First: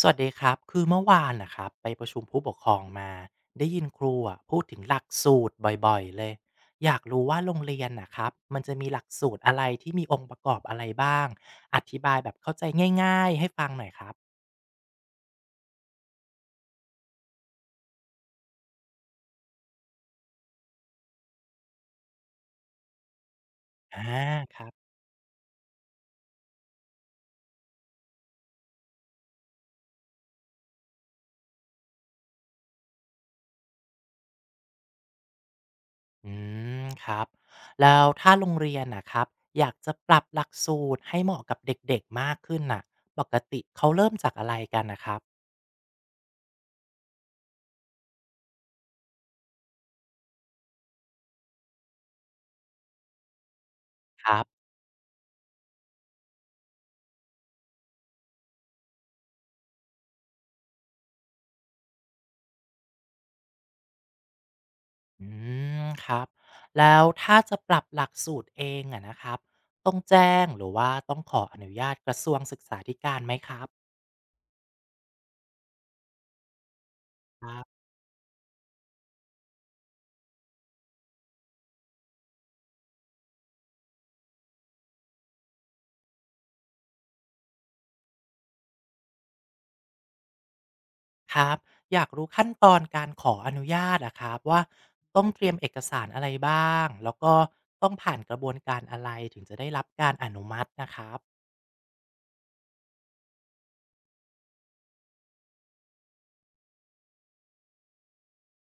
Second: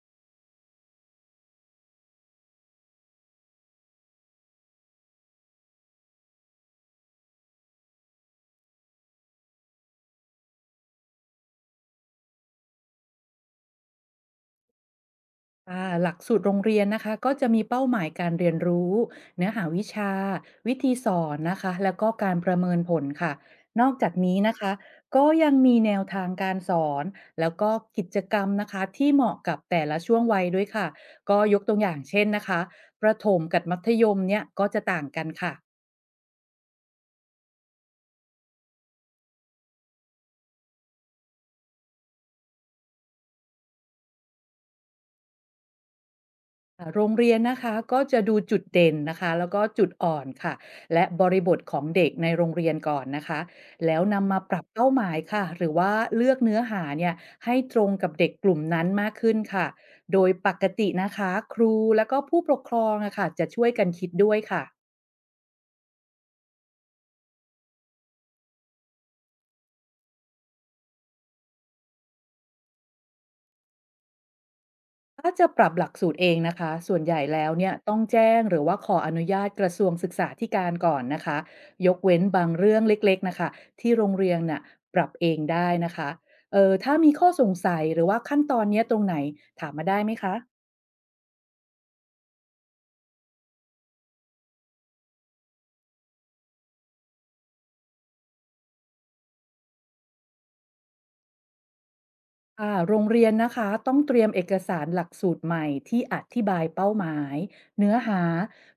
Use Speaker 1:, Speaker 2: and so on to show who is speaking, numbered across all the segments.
Speaker 1: สวัสดีครับคือเมื่อวานนะครับไปประชุมผู้ปกครองมาได้ยินครูอะพูดถึงหลักสูตรบ่อยๆเลยอยากรู้ว่าโรงเรียนนะครับมันจะมีหลักสูตรอะไรที่มีองค์ประกอบอะไรบ้างอธิบายแบบเข้าใจง่ายๆให้ฟังหน่อยครับ
Speaker 2: หลักสูตรโรงเรียนนะคะก็จะมีเป้าหมายการเรียนรู้เนื้อหาวิชาวิธีสอนนะคะแล้วก็การประเมินผลค่ะนอก
Speaker 1: อ่า
Speaker 2: จากนี้
Speaker 1: ค
Speaker 2: นะ
Speaker 1: รั
Speaker 2: คะ
Speaker 1: บ
Speaker 2: ก็ยังมีแนวทางการสอนแล้วก็กิจกรรมนะคะที่เหมาะกับแต่ละช่วงวัยด้วยค่ะก็ยกตัวอย่างเช่นนะคะประถมกับมัธยมเนี่ยก็จะต่างกันค่ะ
Speaker 1: อืมครับแล้วถ้าโรงเรียนนะครับอยากจะปรับหลักสูตรให้เหมาะกับเด็กๆมากขึ้นน่ะปกติเขาเริ่มจากอะไรกันนะครับ
Speaker 2: โรงเรียนนะคะก็จะดูจุดเด่นนะคะแล้วก็จุดอ่อนค่ะและบริบทของเด็กในโรงเรียนก่อนนะคะแล้ว
Speaker 1: ค
Speaker 2: นำมา
Speaker 1: รั
Speaker 2: ปรั
Speaker 1: บ
Speaker 2: บเป้าหมายค่ะหรือว่าเลือกเนื้อหาเนี่ยให้ตรงกับเด็กกลุ่มนั้นมากขึ้นค่ะโดยปกตินะคะครูแล้วก็ผู้ปกครองอะค่ะจะช่วยกันคิดด้วยค่ะ
Speaker 1: อืมครับแล้วถ้าจะปรับหลักสูตรเองอะนะครับต้องแจ้งหรือว่าต้องขออนุญาตกระทรวงศึกษาธิการไหมครับ
Speaker 2: ถ้าจะปรับหลักสูตรเองนะคะส่วนใหญ่แล้
Speaker 1: ค
Speaker 2: ว
Speaker 1: รั
Speaker 2: เนี่ย
Speaker 1: บ
Speaker 2: ต้องแจ้งหรือว่าขออนุญาตกระทรวงศึกษาธิการก่อนนะคะยกเว้นบางเรื่องเล็กๆนะคะที่โรงเรียนน่ะปรับเองได้นะคะเออถ้ามีข้อสงสัยหรือว่าขั้นตอนเนี้ยตรงไหนถามมาได้ไหมคะ
Speaker 1: ครับอยากรู้ขั้นตอนการขออนุญาตอะครับว่าต้องเตรียมเอกสารอะไรบ้างแล้วก็ต้องผ่านกระบวนการอะไรถึงจะได้รับการอนุมัตินะครับ
Speaker 2: โรงเรียนนะคะต้องเตรียมเอกสารหลักสูตรใหม่ที่อธิบายเป้าหมายเนื้อหา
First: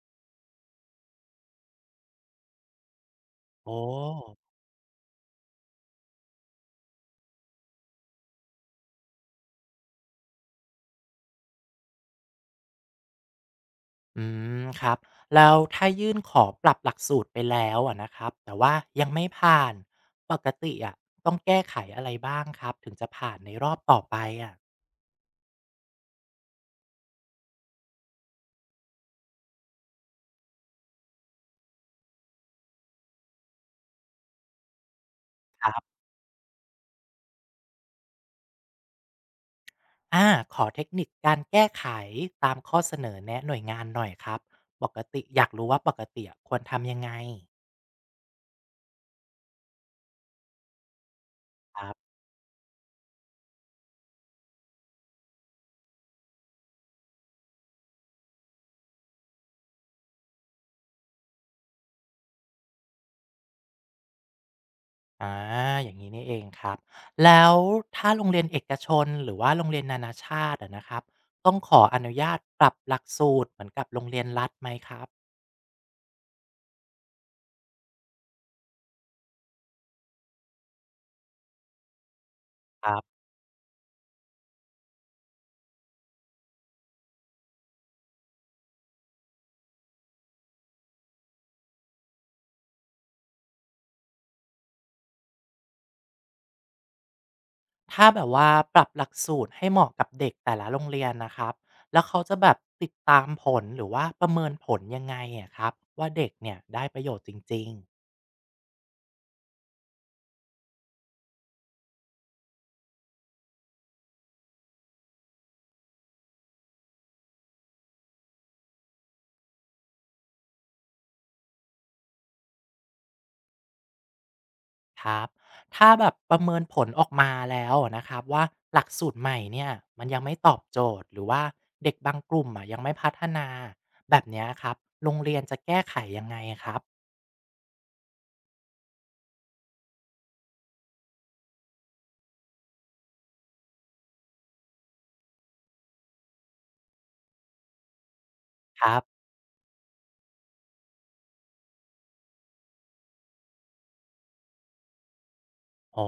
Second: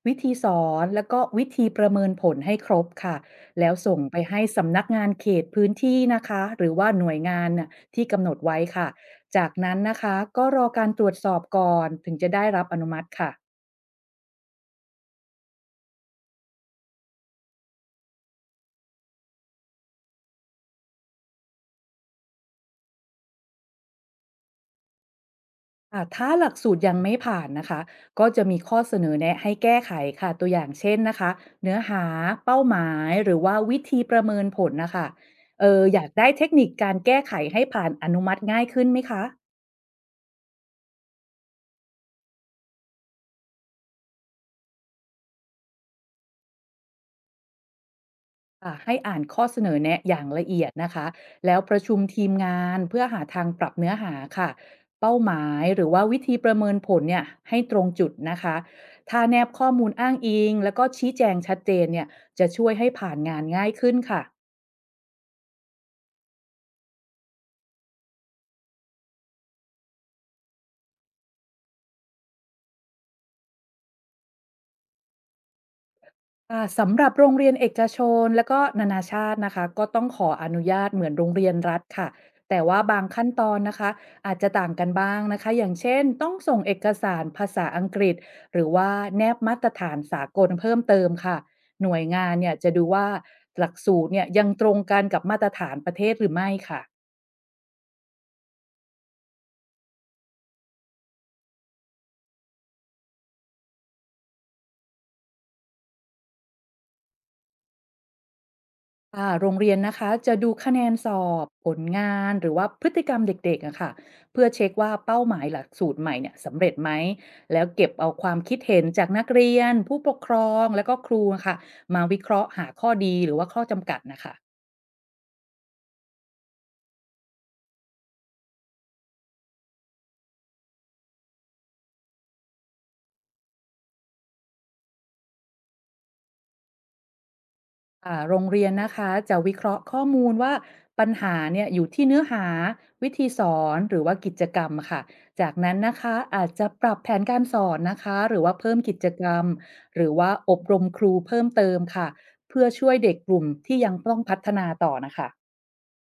Speaker 2: วิธีสอนแล้วก็วิธีประเมินผลให้ครบค่ะแล้ว
Speaker 1: โอ้
Speaker 2: ส่งไปให้สำนักงานเขตพื้นที่นะคะหรือว่าหน่วยงานน่ะที่กำหนดไว้ค่ะจากนั้นนะคะก็รอการตรวจสอบก่อนถึงจะได้รับอนุมัติค่ะ
Speaker 1: อืมครับแล้วถ้ายื่นขอปรับหลักสูตรไปแล้วอะนะครับแต่ว่ายังไม่ผ่านปกติอะต้องแก้ไขอะไรบ้างครับถึงจะผ่านในรอบต่อไปอะ
Speaker 2: ค่ะถ้าหลักสูตรยังไม่ผ่านนะคะก็จะมีข้อเสนอแนะให้แก้ไขค่ะตัวอย่างเช่นนะคะเนื้อหาเป้าหมายหรือว่าวิธีประเมินผลนะคะเอ
Speaker 1: ค
Speaker 2: อ
Speaker 1: รับ
Speaker 2: อยากได้เทคนิคการแก้ไขให้ผ่านอนุมัติง่ายขึ้นไหมคะ
Speaker 1: อาขอเทคนิคการแก้ไขตามข้อเสนอแนะหน่วยงานหน่อยครับปกติอยากรู้ว่าปกติอะควรทำยังไง
Speaker 2: ค่ะให้อ่านข้อเสนอแนะอย่างละเอียดนะคะแล้วป
Speaker 1: ค
Speaker 2: ระ
Speaker 1: รั
Speaker 2: ชุม
Speaker 1: บ
Speaker 2: ทีมงานเพื่อหาทางปรับเนื้อหาค่ะเป้าหมายหรือว่าวิธีประเมินผลเนี่ยให้ตรงจุดนะคะถ้าแนบข้อมูลอ้างอิงแล้วก็ชี้แจงชัดเจนเนี่ยจะช่วยให้ผ่านงานง่ายขึ้นค่ะ
Speaker 1: อาอย่างนี้นี่เองครับแล้วถ้าโรงเรียนเอกชนหรือว่าโรงเรียนนานาชาติอะนะครับต้องขออนุญาตปรับหลักสูตรเหมือนกับโรงเรียนรัฐไหมครับ
Speaker 2: สำหรับโรงเรียนเอกชนและก็นานาชาตินะคะก็ต้องขออนุญาตเหมือนโรงเรียนรัฐค่ะแต่ว่า
Speaker 1: ครั
Speaker 2: บาง
Speaker 1: บ
Speaker 2: ขั้นตอนนะคะอาจจะต่างกันบ้างนะคะอย่างเช่นต้องส่งเอกสารภาษาอังกฤษหรือว่าแนบมาตรฐานสากลเพิ่มเติมค่ะหน่วยงานเนี่ยจะดูว่าหลักสูตรเนี่ยยังตรงกันกับมาตรฐานประเทศหรือไม่ค่ะ
Speaker 1: ถ้าแบบว่าปรับหลักสูตรให้เหมาะกับเด็กแต่ละโรงเรียนนะครับ แล้วเขาจะแบบติดตามผลหรือว่าประเมินผลยังไงอะครับว่าเด็กเนี่ยได้ประโยชน์จริง
Speaker 2: ค่ะโรงเรียนนะคะจะดูคะแนนสอบผลงานหรือว่าพฤติกรรมเด็กๆอะค่ะเพื่อเช็คว่าเป้าหมายหลักสูตรใหม่เนี่ยสำเร็จไหมแล้วเก็บเอาความคิดเห็นจากนักเรียนผู้ปกครองแล้วก็ครูอะค่ะมาวิเคราะห์หาข้อดีหรือว่าข้อจำกัดนะคะ
Speaker 1: ๆครับถ้าแบบประเมินผลออกมาแล้วนะครับว่าหลักสูตรใหม่เนี่ยมันยังไม่ตอบโจทย์หรือว่าเด็กบางกลุ่มอะยังไม่พัฒนาแบบเนี้ยครับโรงเรียนจะแก้ไขยังไงครับ
Speaker 2: โรงเรียนนะคะจะวิเคราะห์ข้อมูลว่าปัญหาเนี่ยอยู่ที่เนื้อหาวิธีสอนหรือว่ากิจกรรมค่ะจากนั้นนะคะอาจจะปรับแผนการสอนนะคะหรือว่าเพิ่ม
Speaker 1: ค
Speaker 2: กิ
Speaker 1: รับ
Speaker 2: จกรรมหรือว่าอบรมครูเพิ่มเติมค่ะเพื่อช่วยเด็กกลุ่มที่ยังต้องพัฒนาต่อนะคะ
Speaker 1: อ๋อ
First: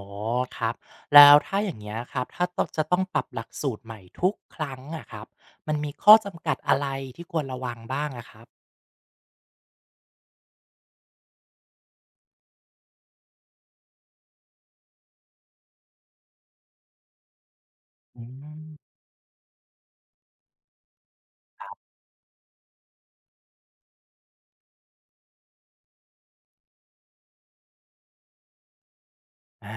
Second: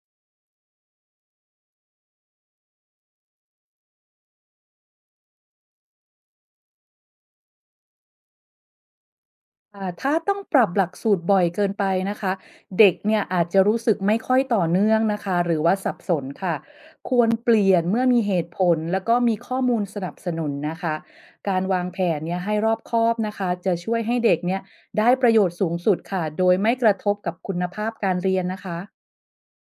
Speaker 1: ครับแล้วถ้าอย่างเงี้ยครับถ้าต้องจะต้องปรับหลักสูตรใหม่ทุกครั้งอะครับมันมีข้อจำกัดอะไรที่ควรระวังบ้างอะครับ
Speaker 2: ถ้าต้องปรับหลักสูตรบ่อยเกินไปนะคะเด็กเนี่ยอาจจะรู้สึกไม่ค่อยต่อเนื่องนะคะหรือว่าสับสนค่ะควรเปลี่ยนเมื่อมี
Speaker 1: อื
Speaker 2: เหตุผ
Speaker 1: ม
Speaker 2: ลแล้วก็มีข้อมูลสนับสนุนนะคะการ
Speaker 1: ครั
Speaker 2: วาง
Speaker 1: บ
Speaker 2: แผนเนี่ยให้รอบคอบนะคะจะช่วยให้เด็กเนี่ยได้ประโยชน์สูงสุดค่ะโดยไม่กระทบกับคุณภาพการเรียนนะคะ
Speaker 1: อา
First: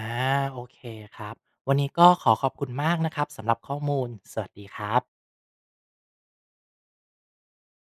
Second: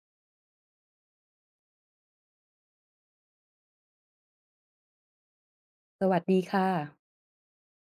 Speaker 1: โอเคครับวันนี้ก็ขอขอบคุณมากนะครับสำหรับข้อมูลสวัสดีครับ
Speaker 2: สวัสดีค่ะ